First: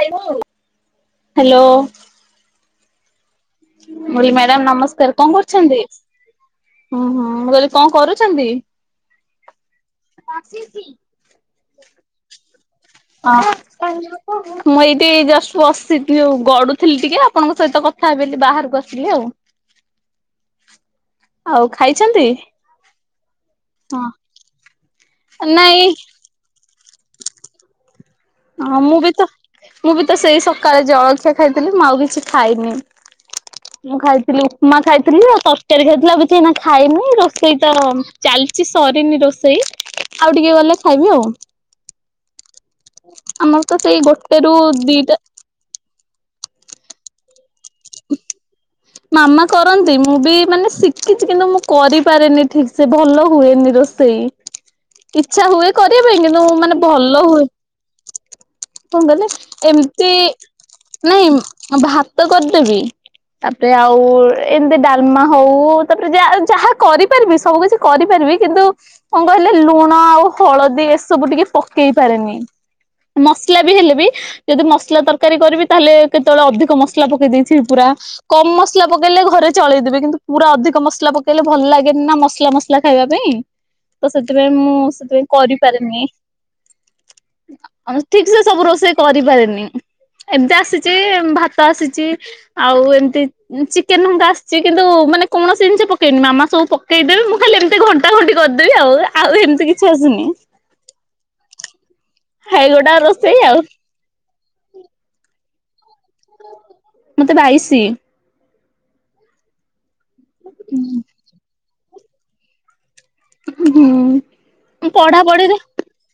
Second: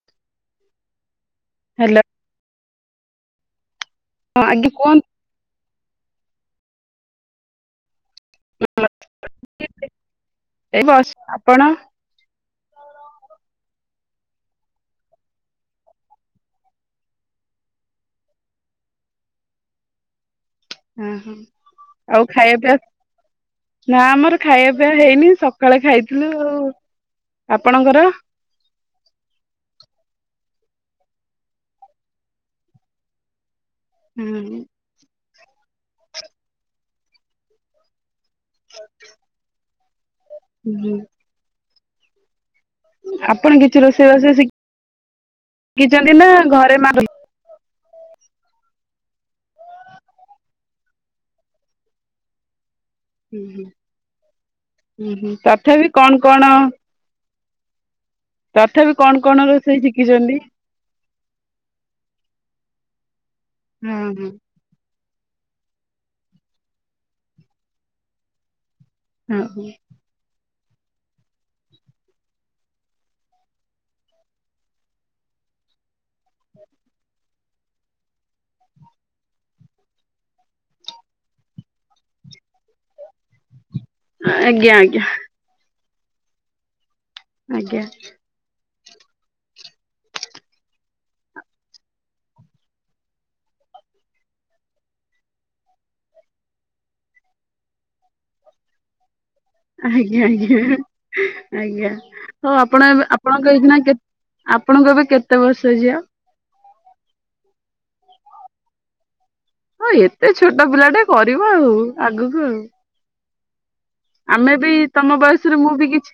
ଖାଇବୁ? ହ୍ୟାଲୋ ମୁଢି ହଁ ମ୍ୟାଡମ୍ ଆଜ୍ଞା କୁହନ୍ତୁ ନମସ୍କାର କଣ କରୁଛନ୍ତି? ହୁଁ ହୁଁ ମୁଁ କହିଲି କଣ କରୁଛନ୍ତି? ଏ ବସ, ଆପଣ? [unintelligible] ମୁଁ ଏଇଠି ଜଷ୍ଟ ବସିଥିଲି ଉ ଗଡୁଥିଲି ଟିକେ ଆପଣଙ୍କ ସହିତ କଥା ହେବି ବୋଲି ବାହାରକୁ ଆସିଲି ଆଉ। [inaudible] ହୁଁ ହୁଁ ଆଉ ଖାଇଛନ୍ତି? ଆଉ ଖାଇଆ ପିଆ? ନା ହଁ ଆମର ଖାଇଆ ପିଆ ହେଇନି ସକାଳେ ନାଇଁ ଖାଇଥିଲୁ ଆଉ। ଆପଣଙ୍କର? ହଁ ମୁଁ ବି ତ ମୁଁ ବି ତ ସେଇ ସକାଳେ ଜଳଖିଆ ଖାଇଥିଲି ମୁଁ ଆଉ କିଛି ଖାଇନି। ମୁଁ ଖାଇଥିଲି ହୁଁ ଉପମା ଖାଇଥିଲି ଆଉ ତରକାରୀ ଖାଇଥିଲି, ଆଉ କିଛି ଏଇନା ମୁଁ ଖାଇନି ରୋଷେଇ ତ ଚାଲିଛି ସରିନି ରୋଷେଇ ଆଉ ଟିକେ ଗଲେ ହୁଁ ଖାଇବି ଆଉ। ଆପଣ ଆମର ତ ସେଇ ଗୋଟେ ରୁ ଦିଟା କିଚନ୍ତି ନା ଘରେ ମାଲି ମାମା କରନ୍ତି ମୁଁ ବି ମାନେ ଶିଖିଛି କିନ୍ତୁ ମୁଁ କରିପାରେନି ଠିକ। ସେ ଭଲ ହୁଁ ହୁଏନି ରୋଷେଇ ହୁଁ ହୁଁ ଇଛା ହୁଏ ତଥାପି କରିବା କଣ ପାଇଁ କଣ କିନ୍ତୁ ମୁଁ ମାନେ ଭଲ ହୁ ତଥାପି କଣ କହିଲେ? ରୋଷେଇ ଏମତି ଶିଖିଛନ୍ତି ନାଇଁ ଭାତ କରିଦେବି ତାପରେ ହଁ ଆଉ ହଁ ଏମିତି ଡାଲମା ହଉ ତାପରେ ଯା ଯାହା କରିପାରିବି ସବୁ କିଛି କରିପାରିବି କିନ୍ତୁ କଣ ହଁ କହିଲେ ହଁ ଲୁଣ ଆଉ ହଳଦୀ ଏସବୁ ଟିକେ ପକେଇ ପାରେନି। ମସ [unintelligible] ହେଲେବି ଯଦି ମସଲା ତରକାରୀ କରିବି ତାହେଲେ କେତେବେଳେ ଅଧିକ ମସଲା ପକେଇ ଦେଇଥିବି ପୁରା। କମ ମସଲା ପକେଇଲେ ଘରେ ଚଳେଇଦବେେ କିନ୍ତୁ ପୁରା ଅଧିକ ମସଲା ପକେଇଲେ ଭଲ ଲାଗେନି ନା ମସଲା ମସଲା ଖାଇବା ପାଇଁ। ତ ସେଥିପାଇଁ ଆଜ୍ଞା ମୁଁ ଆଜ୍ଞା ସେଥିପାଇଁ କରିପାରେନି। ଆଜ୍ଞା। ଆଉ ଠିକ ସେ ସବୁ ରୋଷେଇ କରିପାରେନି ଏମିତି ଆସିଛି ଭାତ ଆସିଛି। ଆଉ ଏମତି ଚିକେନ ନହଙ୍ଗା ଆସିଛି କିନ୍ତୁ ମାନେ କୌଣସି ଜିନିଷ ପକେଇନି ମାମା ସବୁ ପକେଇଦେବେ ମୁଁ ଖାଲି ଏମିତି ଘ ତ ଖଣ୍ଟି କରିଦେବି ଆଉ ଆଉ ଏମିତି [inaudible] ଆଜ୍ଞା ଆସୁନି ଆଜ୍ଞା ଆଜ୍ଞା ହଉ ଆପଣ ହେଇଗୋଟା ଏବେ ରୋଷେଇ ଆପଣଙ୍କ ଆଉ ଏଇକିନା କେ ଆପଣଙ୍କୁ ଏବେ କେତେ ବର୍ଷ ଝିଅ? ମତେ ବାଇଶି। ହଁ ଏତେ ଛୋଟ ପିଲା ଟାଏ କରିବ ଆଉ ଆଗକୁ ଆଉ। ହୁଁ। ଆମେ ବି ତମ ପଢାପଢିରେ ବୟସରୁ ମୁଁ ବି କିଛି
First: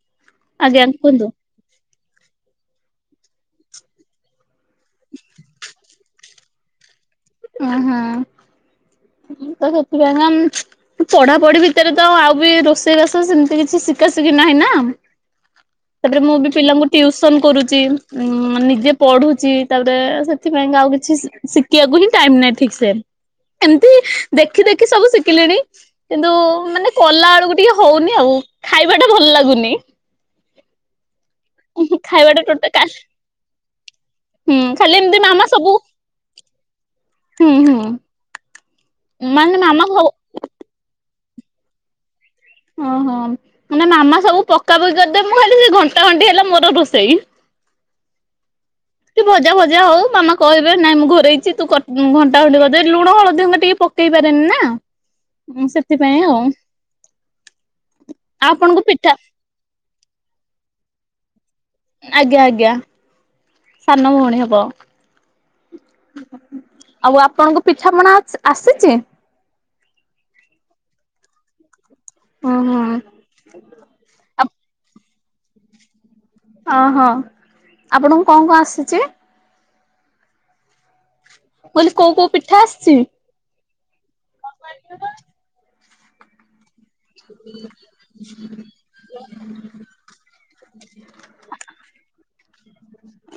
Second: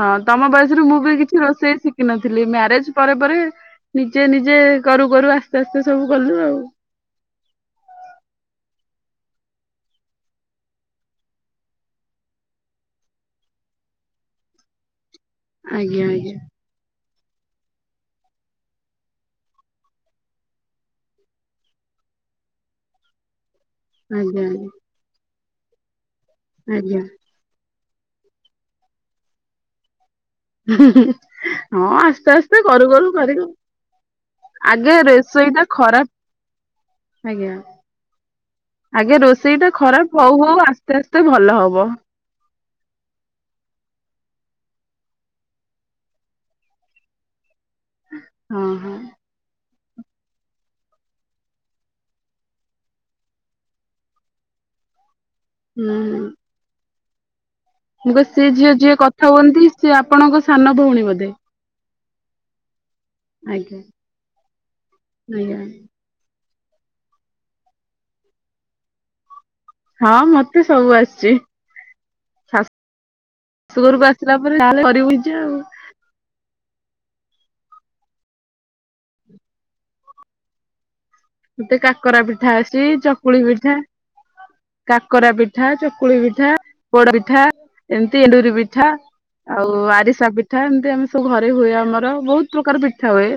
ହଁ ତମ ବୟସରୁ ଆଜ୍ଞା ମୁଁ ବି କୁହନ୍ତୁ କିଛି ରୋଷେଇ ଶି କିି ନଥିଲି ମ୍ୟାରେଜ୍ ପରେ ପରେ ନିଜେ ନିଜେ କରୁ କରୁ ଆସ୍ତେ ଆସ୍ତେ ସବୁ କଲୁ ଆଉ। ଅଁ ହଁ ତ ସେଥିପାଇଁ [inaudible] ଆ ପଢାପଢି ଭିତରେ ତ ଆଉ ବି ରୋଷେଇବାସ ସେମ୍ ତି କିଛି ଶିଖା ଶିଖି ନାହିଁ ନା। ଆଜ୍ଞା ତାପରେ ମୁଁ ଆଜ୍ଞା ବି ପିଲାଙ୍କୁ ଟିଉସନ୍ କରୁଚି ଉଁ ନିଜେ ପଢୁଚି ତାପରେ ସେଥିପାଇଁ କା ଆଉ କିଛି ଶିଖିଆକୁ ହିଁ ଟାଇମ୍ ନାଇଁ ଠିକ୍ ସେ ଏମ୍ ତି ଆଜ୍ଞା ଦେଖି ଦେଖି ସବୁ ଶିଖିଲିଣି କିନ୍ତୁ ମାନେ ଆଜ୍ଞା କଲା ବେଳକୁ ଟିକେ ହଉନି ଆଉ ଖାଇବା ଟା ଭଲ ଲାଗୁନି। ହଁ ଖାଇବା ଆସ୍ତେ ଟା ଆସ୍ତେ ଟୋଟା କରୁ କରୁ କରିବ। ହୁଁ ଖାଲି ଆଗେ ଏମିତି ମାମା ରେଷେଇ ଟା ସବୁ ଖରାପ ହୁଁ ଆଜ୍ଞା ହୁଁ। ଆଗେ ରୋଷେଇ ମାନେ ଟା ମାମା ଖରାପ ହଉ ହଉ ଆସ୍ତେ ଆସ୍ତେ ଭଲ ହବ। ଅହ ମାନେ ମାମା ସବୁ ପକା ପକି କରିଦେବ୍ ମୁଁ ଖାଲି ସେ ଘଣ୍ଟା ଘଣ୍ଟି ହେଲା ମୋର ରୋଷେଇ। ହଁ ହଁ। କି ଭଜା ଭଜା ହଉ ମାମା କହିବେ ନାଇଁ ମୁଁ ଘୋରେଇଚି ତୁ କ ଘଣ୍ଟା ଘଣ୍ଟି କରିଦେ ଲୁଣ ହଳଦୀ ମତେ ଟିକେ ପ କେଇ ପାରେନି ନା ହୁଁ ହୁଁ ସେଥିପାଇଁ ଆଉ। ମୁଁ କହିଲି ସେ ଝିଅ ଆପଣଙ୍କୁ ଯିଏ ପିଠା କଥା ହୁଅନ୍ତି ସିଏ ଆପଣଙ୍କ ସାନ ଭଉଣୀ ବୋଧେ? ଆଜ୍ଞା ଆଜ୍ଞା ଆଜ୍ଞା ସାନ ଭଉଣୀ ହବ। ଆଜ୍ଞା ଆଉ ଆପଣଙ୍କୁ ପିଠାପଣା ଆସ୍ ଆସିଚି? ହଁ ମତେ ସବୁ ଆସିଚି ହୁଁ ଶା ହୁଁ ଶୂ ଘରକୁ ଆସିଲା ପରେ [inaudible] ଯାହା କରିବୁ ନିଜେ ଆଉ। ଅହ ଆପଣଙ୍କୁ କଁ କଁ ଆସିଚି? ମତେ କହିଲି କୋଉ କାକରା କୋଉ ପିଠା ଆସ୍ ଚି ଆସିଛି? ଚ କୁଳି ପିଠା କାକରା ପିଠା ଚକୁଳି ପିଠା ପୋଡ଼ ପିଠା ଏମ୍ ତି ଏଣ୍ଡୁରି ପିଠା ଆଉ ଆରିସା ପିଠା ଏମ୍ ତି ଆମେ ସବୁ ଘରେ ହୁଏ ଆମର ବହୁତ ପ୍ରକାର ପିଠା ହୁଏ।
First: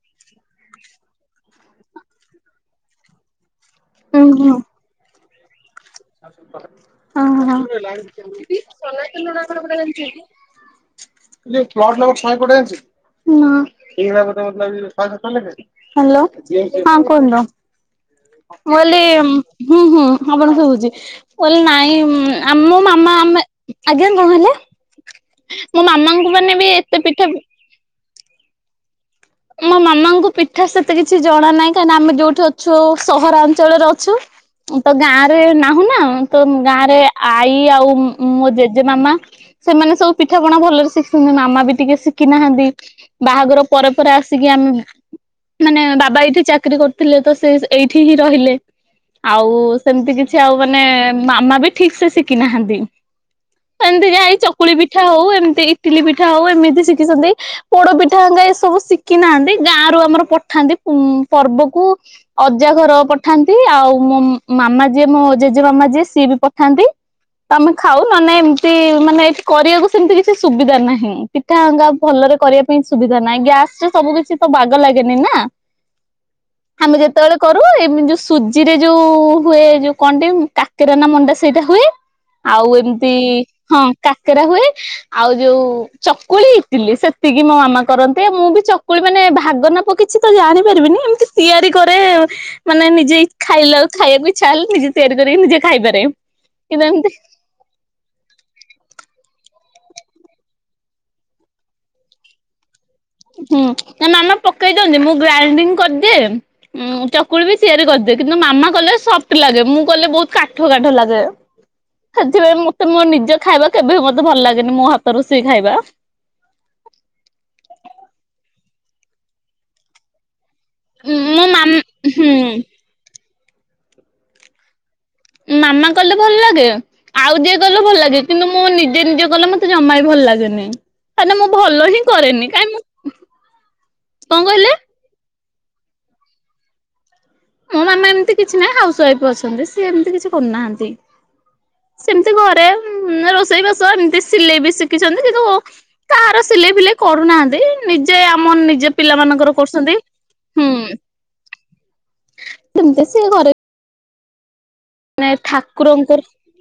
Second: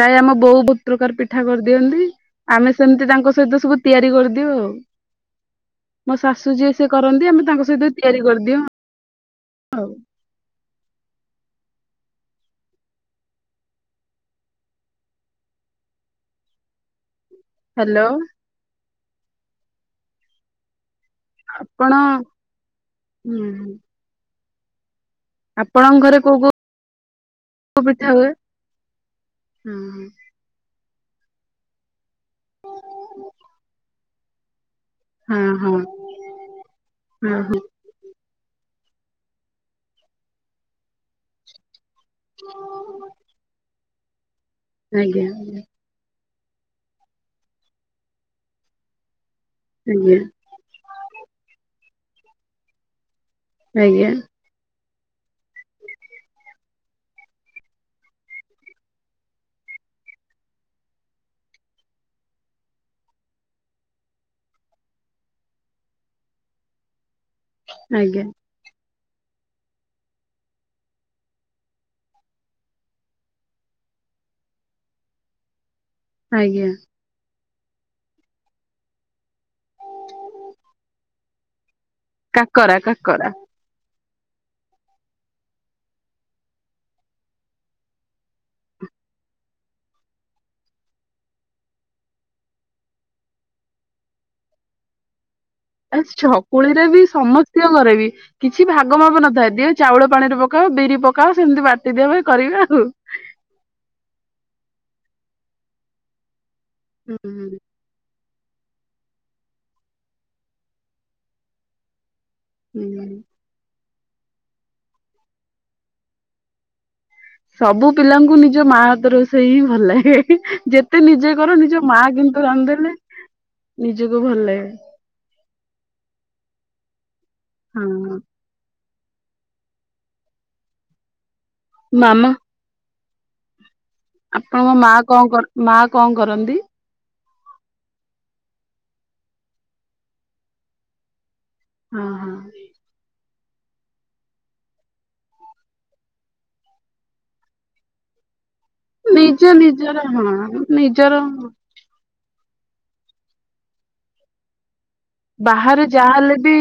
ପ୍ରାୟ ଆମ ବୋଉ ବତ୍ ପ୍ରକାର ପିଠା କରିଦିଅନ୍ତି। ଆମେ ସେମ୍ ତି ତାଙ୍କ ସହିତ ସବୁ ତିଆରି ଉଁ ହୁଁ କରିଦିଅଉ ଆଉ। ମୋ ଶାଶୁ ଯିଏ ସିଏ କରନ୍ତି ଆମେ ହଁ ତାଙ୍କ ସହିତ ତିଆରି କରିଦିଉ ହଁ। ଆଉ [unintelligible] ନାଁ ହାଲୋ ହଁ କୁହନ୍ତୁ। ହାଲୋ। ମୁଁ କଇଲି ହୁଁ ହୁଁ ହାପଣ ଶୁଭୁଚି। ମୁଁ କଲି ଆପଣ ନାଇଁ ଆମ ମାମା ଆମେ ହୁଁ ଆଜ୍ଞା କଁ ହେଲା? ମୋ ମାମାଙ୍କୁ ମାନେ ବି ଏତେ ପିଠା କୋ ପିଠା ହୁଏ? ହଁ ମୋ ମାମାଙ୍କୁ ପିଠା ସେତେ କିଛି ଜଣା ନାହିଁ କାଇଁନା ଆମେ ଯୋଉ ଠି ଅଛୁ ସହରାଞ୍ଚଳରେ ଅଛୁ ତ ଗାଁରେ ହଁ ହଁ ନାହୁଁ ନା ତ ଗାଁରେ ହଁ ଆଈ ହଁ ଆଉଁ ମୋ ଜେଜେ ମାମା ସେମାନେ ସବୁ ପିଠାପଣା ଭଲରେ ଶିଖି୍ସନ୍ତି ମାମା ବି ଟିକେ ଶିଖିନାହାଁନ୍ତି ବାହାଘର ପରେ ପରେ ଆସିକି ଆଜ୍ଞା ଆମେ-ମାନେ ବାବା ଏଇଠି ଚାକିରୀ କରୁ ଥିଲେ ତ ସେ ଏଇଠି ହିଁ ରହିଲେ। ଆଉ ସେମତି ଆଜ୍ଞା କିଛି ଆଉ ମାନେ ମାମା ବି ଠିକସେ ଶିଖିନାହାଁନ୍ତି। ଆଜ୍ଞା ଏମତି ଯାଇ ଏହି ଚକୁଳି ଚକୁଳି ପିଠା ହଉ, ଏମତି ଇଟିଲି ପିଠା ହଉ, ଏମିତି ଶିଖିଛନ୍ତି, ପୋଡ ପିଠା ହେଙ୍କା ଏସବୁ ଶିଖି ନାହାଁନ୍ତି ଗାଁରୁ ଆମର ପଠାନ୍ତି ଉମ୍ ପର୍ବକୁ ଅଜା ଘର ପଠାନ୍ତି, ଆଉ ମୋ ମାମା ଯିଏ ମୋ ଜେଜେ ମାମା ଯିଏ ସିଏ ବି ପଠାନ୍ତି ଆମେ ଖାଉ ଆଜ୍ଞା ନହେନାଇ ଏମତି ମାନେ କରିବାକୁ ସେମତି କିଛି ସୁବିଧା ନାହିଁ ପିଠାଅଙ୍ଗା ଭଲରେ କରିବା ପାଇଁ ସୁବିଧା ନାହିଁ ଗ୍ୟାସ୍ ସ୍ ସବୁ କିଛି ତ ବାଗ ଲାଗେନି ନା। ଆଜ୍ଞା। ଆମେ ଯେତେବେଳେ କରୁ ଏମିତି ଯୋଉ ସୁଜିରେ ଯୋଉ ହୁଏ ଯୋଉ କଣଟି କାକେରା ନା ମଣ୍ଡା ସେଇଟା ହୁଏ ଆଉ କାକରା ଏମତି କାକରା ହଁ। କାକେରା ହୁଏ ଆଉ ଯୋଉ ଚକୁଳି, ଇଟିଲି ସେତିକି ମୋ ମାମା କରନ୍ତି, ମୁଁ ବି ଚକୁଳି ମାନେ ଭାଗନାପ କିଛି ତ ଜାଣିପାରିବିନି ଏମତି ତିଆରି କରେ ମାନେ ନିଜେ ଖାଇଲା ବେଳକୁ ଖାଇଆକୁ ଇଚ୍ଛା ହେଲେ ନିଜେ ତିଆରି କରିକି ନିଜେ ଖାଇପାରେ କିନ୍ତୁ ଏମତି ନିଜ ଘରେ ବି। କିଛି ଭାଗ ମାପ ନଥାଏ ଦିଏ ଚାଉଳ ପାଣିରେ ପକାଅ, ବିରି ପକାଅ, ସେମତି ବାଟି ଦେବେ କରିବେ ଆଉ। ହୁଁ ନା ମାମା ପକେଇ ଦିଅନ୍ତି ମୁଁ ଗ୍ରାଇଡିଙ୍ଗ କରିଦିଏ, ହୁଁ ଚକୁଳି ବି ସିଏ ବି କରିଦି ଦେ କିନ୍ତୁ ମାମା କଲେ ସଫ୍ଟ ଲାଗେ ମୁଁ କଲେ ବହୁତ କାଠୁଆ କାଠୁଆ ଲାଗେ। ସେଥିପାଇଁ ମତେ ମୋ ହୁଁ ନିଜେ ଖାଇବା କେବେ ବି ମତେ ଭଲ ଲାଗେନି ମୋ ହାତ ରୋଷେଇ ଖାଇବା। ସବୁ ପିଲାଙ୍କୁ ନିଜ ମା ହାତ ରୋଷେଇ ହିଁ ଭଲ ଲାଗେ ଯେତ ଯେତେ ନିଜେ ମୋ କର ମାମ ନିଜ ମା ହୁଁ କିନ୍ତୁ ରାନ୍ଧିଦେଲେ ନିଜକୁ ଭଲ ଲାଗେ। ମାମା କଲେ ଭଲ ଲାଗେ, ଆଉ ଯିଏ କଲେ ହଁ। ଭଲ ଲାଗେ। କିନ୍ତୁ ମୁଁ ନିଜେ ନିଜେ କଲେ ମତେ ଜମା ବି ଭଲ ଲାଗେନି କାହିଁକିନା ମୁଁ ଭଲ ହିଁ ମାମା କରେନି କାଇଁ ମୁଁ କଣ କହିଲେ ଆପଣଙ୍କ ମା କଣ ମା କଣ କରନ୍ତି? ମୋ ମାମା ଏମିତି କିଛି ନାହିଁ ହାଉସ ୱାଇଫ୍ ଅଛନ୍ତି ସିଏ ଏମିତି କିଛି କରୁନାହାନ୍ତି। ହଁ ସେମିତି ହଁ ଘରେ ରୋଷେଇ ବାସ ଏମିତି ସିଲେଇ ବି ଶିଖିଛନ୍ତି କିନ୍ତୁ କାହାର ସିଲେଇ ଫିଲେଇ କରୁନାହାନ୍ତି ନିଜେ ଆମର ନିଜେ ପିଲାମାନଙ୍କର ନିଯେ କରୁଛନ୍ତି। ନିଜର ହଁ ହୁଁ ନିଜର ଏମିତି ସିଏ ଘରେ ବାହାରେ ଯାହା ଠାକୁରଙ୍କର ହେଲେ ବି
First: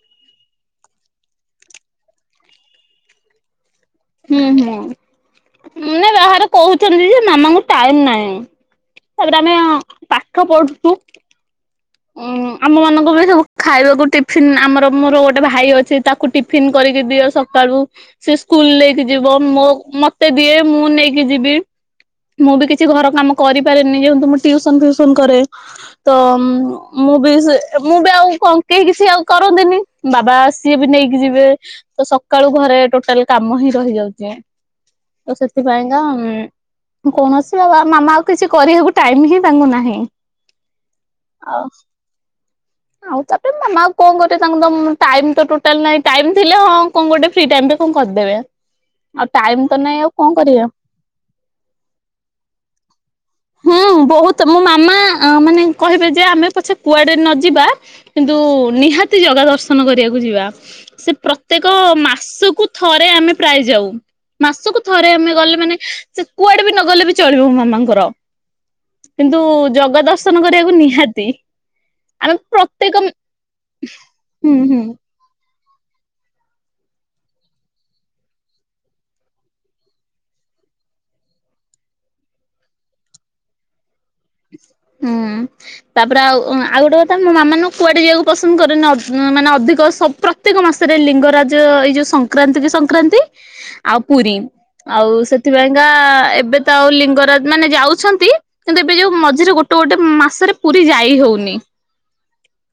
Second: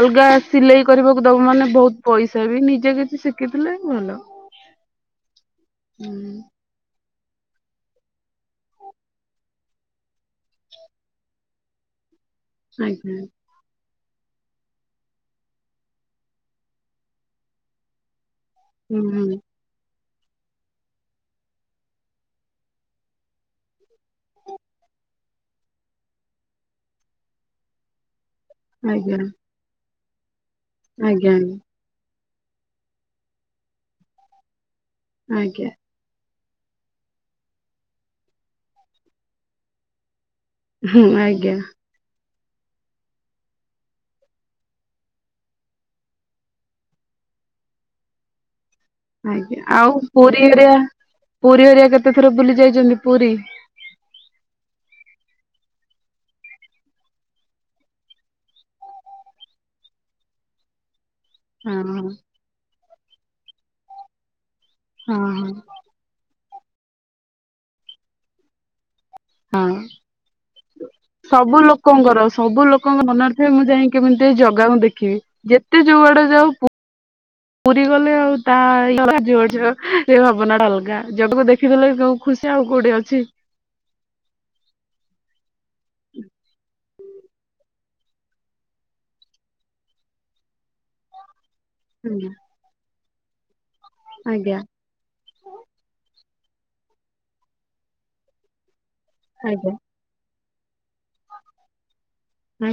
ଅଲଗା ସିଲେଇ କରିବାକୁ ଦବୁ ମାନେ ବହୁତ ପଇସା ବି ନିଜେ କିଛି ସିକ୍ ଶିଖିଥିଲେ ଭଲ। ହୁଁ, ହୁଁ ମୁନି ହୁଁ ବାହାରେ କହୁଛି ଛନ୍ତି ଯେ ମାମାଙ୍କୁ ଟାଇମ ନାହିଁ ତାପରେ ଆମେ ପାଠ ପଢୁଛୁ। ଉଁ ଆମ ମାନଙ୍କ ଆଜ୍ଞା ପାଇଁ ସବୁ ଖାଇବାକୁ ଟିଫିନ ଆମର ମୋର ଗୋଟେ ଭାଇ ଅଛି ତାକୁ ଟିଫିନ କରିକି ଦିଅ ସକାଳୁ ସେ ସ୍କୁଲ ହୁଁ ନେଇକି ଯିବ ହୁଁ ମୋ ମତେ ଦିଏ ମୁଁ ନେଇକି ଯିବି। ମୁଁ ବି କିଛି ଘର କାମ କରିପାରିନି ଯେହେତୁ ମୁଁ ଟିଉସନ ଫିଉସନ କରେ ତ ମୁଁ ବି ସେ ମୁଁ ବି କଣ କେଇ କିଛି ଆଜ୍ଞା ଆଉ କରନ୍ତିନି। ବାବା ସିଏ ବି ନେଇକି ଆଜ୍ଞା ଯିବେ ତ ସକାଳୁ ଘରେ ଟୋଟାଲ କାମ ହିଁ ରହିଯାଉଛି। ତ ଆଜ୍ଞା। ସେଥିପାଇଁ ତ କୌଣସି ବାବା ମାମା ଆଉ କିଛି କରିବାକୁ ଟାଇମ ହିଁ ତାଙ୍କୁ ନାହିଁ। ହୁଁ ଆଜ୍ଞା। ଆଉ ଆଉ ତାପରେ ମାମା କଣ କରବେ ତାଙ୍କୁ ତ ଟାଇମ ତ ଟୋଟାଲ ନାଇଁ ଟାଇମ ଥିଲେ ହଁ କଣ ଗୋଟେ ଫ୍ରି ଟାଇମରେ କଣ କରିଦେବେ। ଆଉ ଟାଇମ ଆଜ୍ଞା ତ ଆଉ ନାଇଁ କଣ ପୁରୀ କରିବେ। ଏରିଆ ପୁରୀ ଏରିଆ କେତେ ଥର ବୁଲି ଯାଇଛନ୍ତି ପୁରୀ? ହୁଁ ବହୁତ ମୋ ମାମା ମାନେ କହିବେ ଯେ ଆମେ ପଛେ କୁଆଡେ ନ ଯିବା କିନ୍ତୁ ନିହାତି ଜଗା ଦର୍ଶନ କରିବାକୁ ଯିବା। ସେ ପ୍ରତ୍ୟେକ ହଁ ମାସକୁ ଥରେ ଆମେ ପ୍ରାୟ ଯାଉ। ମାସକୁ ଥରେ ହଁ ଆମେ ହଁ ଗଲେ ମାନେ ସେ କୁଆଡେ ବି ନଗଲେ ବି ଚଳିବ ମୋ ମାମାଙ୍କର। କିନ୍ତୁ ହଁ। ଜଗା ଦର୍ଶନ କରିବାକୁ ନିହାତି ସବୁ ଲୋକଙ୍କର ଆମେ ସବୁ ପ୍ରତ୍ୟେକ ଲୋକଙ୍କ ମନରେ ଥାଏ ମୁଁ ଯାଇ କେମିତି ଏ ହୁଁ ଜାଗାକୁ ହୁଁ ଦେଖିବି, ଯେତେ ଯୋଉଆଡେ ଯାଉ ପୁ ପୁରୀ ଗଲେ ଆଉ ତା [unintelligible] ଭାବନା ଟା ଅଲଗା। ଜଗାକୁ ଦେଖିଦେଲେ ଖୁସି ଆଉ କୋଉଠି ଅଛି। ହୁଁ ତାପରେ ଆଉ ଆଉ ଗୋଟେ କ ଥା ମୋ ମାମାନଙ୍କୁ କୁଆଡେ ଯିବାକୁ ପସନ୍ଦ କରେନା ଅଧ ମାନେ ଅଧିକ ସବୁ ପ୍ରତ୍ୟେକ ମାସରେ ଲିଙ୍ଗରାଜ ଏଯ ଏଇ ଯୋଉ ହୁଁ ସଂକ୍ରାନ୍ତି କି ସଂକ୍ରାନ୍ତି ଆଉ ପୁରୀ। ଆଜ୍ଞା ଆଉ ସେଥିପାଇଁକା ଏବେ ତ ଆଉ ଲିଙ୍ଗରାଜ ମାନେ ଯାଉଛନ୍ତି। କିନ୍ତୁ ଏବେ ଯୋଉ ମଝିରେ ଆଜ୍ଞା ଗୋଟେ ଗୋଟେ ମାସରେ ପୁରୀ ଯାଇ ହଉନି।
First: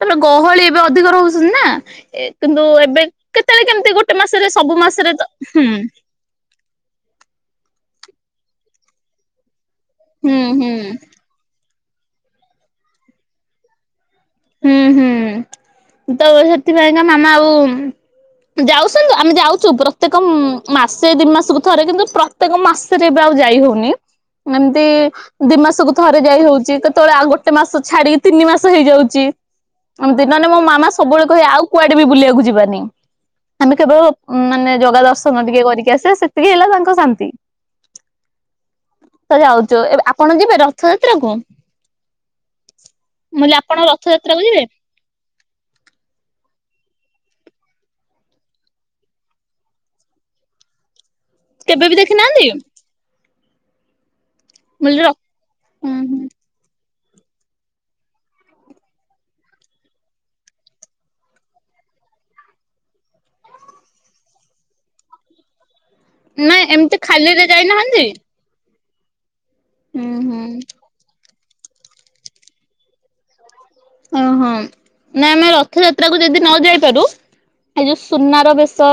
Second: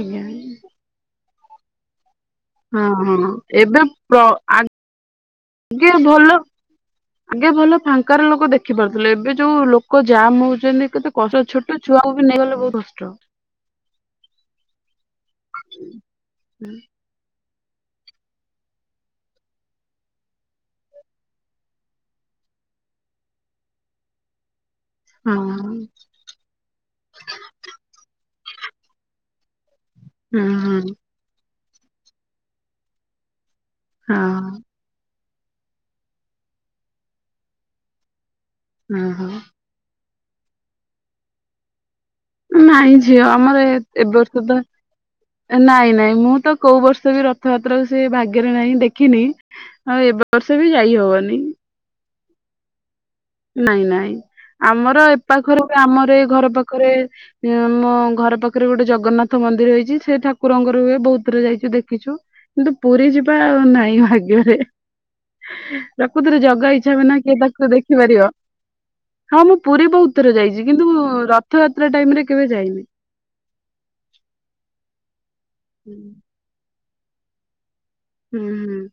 ତାଲେ ଗହଳି ଏବେ ଅଧିକ ରହୁଛନ୍ତି ନା ଏ କିନ୍ତୁ ହଁ ଏବେ ହଁ କେତେବେଳେ ଏବେ କେମିତି ଗୋଟେ ପ୍ର ମାସରେ ସବୁ ମାସରେ ତ ହୁଁ। ଆଗେ ଭଲ ଆଗେ ଭଲ ଫାଙ୍କାର ଲୋକ ଦେଖିପାରୁଥିଲେ ଏବେ ଯୋଉ ଲୋକ ହୁଁ ଜାମ ହୁଁ ହଉଛନ୍ତି କେତେ କଷ୍ଟ ଛୋଟ ଛୋଟ ଛୁଆକୁ ବି ନେଇକି ଗଲେ ବହୁତ କଷ୍ଟ। ହୁଁ ହୁଁ ତ ସେଥିପାଇଁ କିନା ମାମା ଆଉ [unintelligible] ଆମେ ଯାଉଛୁ ପ୍ରତ୍ୟେକ ମ ମାସେ ଦିଇ ମାସକୁ ଥରେ କିନ୍ତୁ ପ୍ର ତ୍ୟେକ ମାସରେ ଏବେ ଆଉ ଯାଇ ହଉନି। ଏମିତି ହଁ ଦି ମାସକୁ ଥରେ ଯାଇ ହଉଚି। କେତେବେଳେ ଆଉ ଗୋଟେ ମାସ ଛାଡିକି ତିନି ମାସ ହେଇଯାଉଚି। ହଁ ଦିନମାନେ ମୋ ମାମା ହଁ ସବୁବେଳେ କହିବେ ଆଉ କୁଆଡେ ବି ବୁଲିବାକୁ ଯିବାନି। ଆମେ କେବଳ ହଁ ମାନେ ଜଗା ଦର୍ଶନ ଟିକେ କରିକି ଆସିବା ସେତିକି ହେଲା ତାଙ୍କ ଶାନ୍ତି। ହୁଁ ହୁଁ। ତ ଯାଉଚୁ। ଏବେ ଆପଣ ଯିବେ ରଥଯାତ୍ରା କୁ? ନାଇଁ ଝିଅ ମୁଁ କହିଲି ଆମର ଏ ଆପଣ ରଥଯାତ୍ରା କୁ ଏବର୍ଷ ତ ଯିବେ? ନାଇଁ ନାଇଁ ମୁଁ ତ କୋଉ ବର୍ଷ ବି ରଥଯାତ୍ରାକୁ ସେ ଭାଗ୍ୟରେ ନାହିଁ ଦେଖିନି। ଆଉ ଏବ ବର୍ଷ ବି ଯାଇ ହବନି। କେବେ ବି ଦେଖିନାହାନ୍ତି? ନାଇଁ ନାଇଁ ମୁଁ ଆମର କହିଲି ର ଏ ପାଖରେ ହୁଁ ଆମର ହୁଁ ଏ ଘର ପାଖରେ ଏ ମୋ ଘର ପାଖରେ ଗୋଟେ ଜଗନ୍ନାଥ ମନ୍ଦିର ହେଇଚି ସେ ଠାକୁରଙ୍କର ହୁଏ ବହୁତ ଥର ଯାଇଚୁ ଦେଖିଚୁ। କିନ୍ତୁ ପୁରୀ ଯିବା ଆଉ ନାଇଁ ଭାଗ୍ୟରେ। ପ୍ରକୃତ ରେ ନାଇଁ ଜଗା ଇଚ୍ଛା ଏମିତି ବିନା କିଏ ଖାଲିରେ ତାକୁ ଦେଖି ଯାଇନାହାନ୍ତି? ହଁ ମୁଁ ପୁରୀ ହୁଁ ବହୁତ ଥର ହୁଁ। ଯାଇଚି କିନ୍ତୁ ମୁ ରଥଯାତ୍ରା ଟାଇମ ରେ କେବେ ଯାଇନି। ଓ ହୋ ନା ଆମେ ରଥଯାତ୍ରା କ ହୁଁ ଯଦି ନ ଯାଇପାରୁ ଆ ଯୋଉ ସୁ ସୁନାର ହୁଁ ବେଶ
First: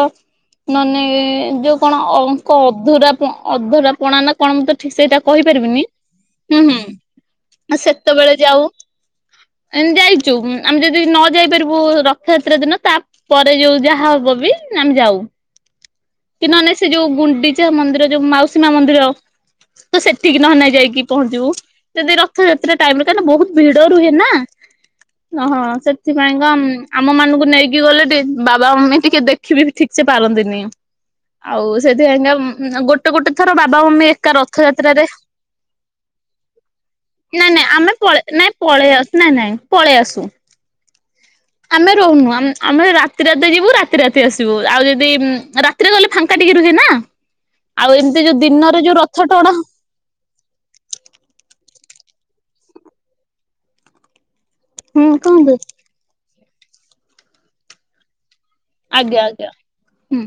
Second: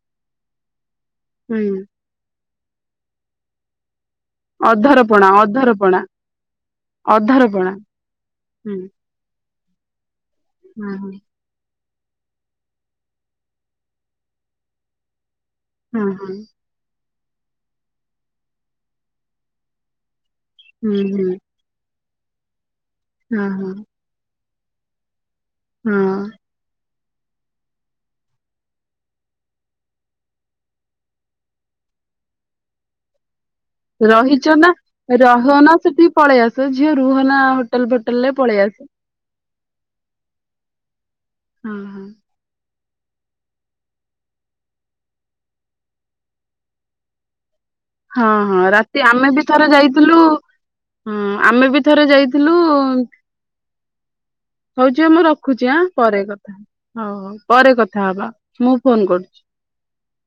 ନନେ ହୁଁ ଯୋଉ କଣ ଅଙ୍କ ଅଧୁରା ଅଧୁରା ପଣା ନା କଣ ମୁଁ ତ ଠିକ ସେଇଟା ଅଧରପଣା କହିପାରିବିନି ଅଧରପଣା ହୁଁ ଅଧରପଣା। ହୁଁ ସେତେବେଳେ ଯାଉ। ହୁଁ ଆମେ ଯାଇଚୁ ଆମେ ହଁ ଯଦି ହଁ ନ ଯାଇପାରିବୁ ରଥଯାତ୍ରା ଦିନ ତାପରେ ଯୋଉ ଯାହା ହବ ବି ଆମେ ଯାଉ। ଉଁ ହୁଁ ହୁଁ। କି ନହଲେ ସେ ଯୋଉ ଗୁଣ୍ଡିଚା ମନ୍ଦିର ଯୋଉ ମାଉସୀମା ମନ୍ଦିର ତ ସେଠିକି ନହେଲେ ହୁଁ ଯାଇକି ହୁଁ ପହଞ୍ଚିବୁ ଯଦି ରଥଯାତ୍ରା ଟାଇମ ରେ କାଇଁ ନା ହଁ ବହୁତ ଭିଡ ହଁ ରୁହେ ନା। ଅଁ ହଁ ସେଥିପାଇଁ କା ଉଁ ଆମ ମାନଙ୍କୁ ନେଇକି ଗଲେ ଟି ବାବା ମମି ଟିକେ ଦେଖିବି ଠିକ ସେ ପାରନ୍ତିନି। ଆଉ ସେଇଥିପାଇଁ କା ଉଁ ଗୋଟ ଟେ ଗୋଟେ ଥର ବାବା ମମି ଏକା ରହିଛ ନା ରଥଯାତ୍ରାରେ ରହନା ସେଠିକି ପଳେଇ ଆସ ଝିଅ ରୁହନା ନାଇଁ ନାଇଁ ହୋଟେଲ ଆମେ ଫୋଟେଲ ପଳେ ରେ ନାଇଁ ଆସ। ପଳେଇ ଆସୁ ନାଇଁ ନାଇଁ ପଳେଇ ଆସୁ। ହଁ ଆମେ ହଁ ରହୁନୁ ଆମେ ଆମେ ରାତ ରାତି ରାତି ଯିବୁ ରାତି ରାତି ଆସିବୁ ଆଉ ଯଦି ଉଁ ରାତିରେ ଗଲେ ଫାଙ୍କା ଟିକେ ରୁହେ ନା। ଆଉ ଏମିତି ହଁ ଯୋଉ ହଁ ଦିନରେ ଯୋଉ ରାତି ରଥ ଆମେ ବି ଟଣା ଥରେ ଯାଇଥିଲୁ ହୁଁ ଆମେ ବି ଥରେ ଯାଇଥିଲୁ ଉଁ ହଉ ହୁଁ ଝିଅ ମୁଁ କୁହନ୍ତୁ ରଖୁଚି ଆଁ ପରେ କଥା ହ ଅ ହଉ ପରେ କଥା ହବା। ମୁଁ ଫୋନ କରୁଛି। ଆଜ୍ଞା ଆଜ୍ଞା ହୁଁ।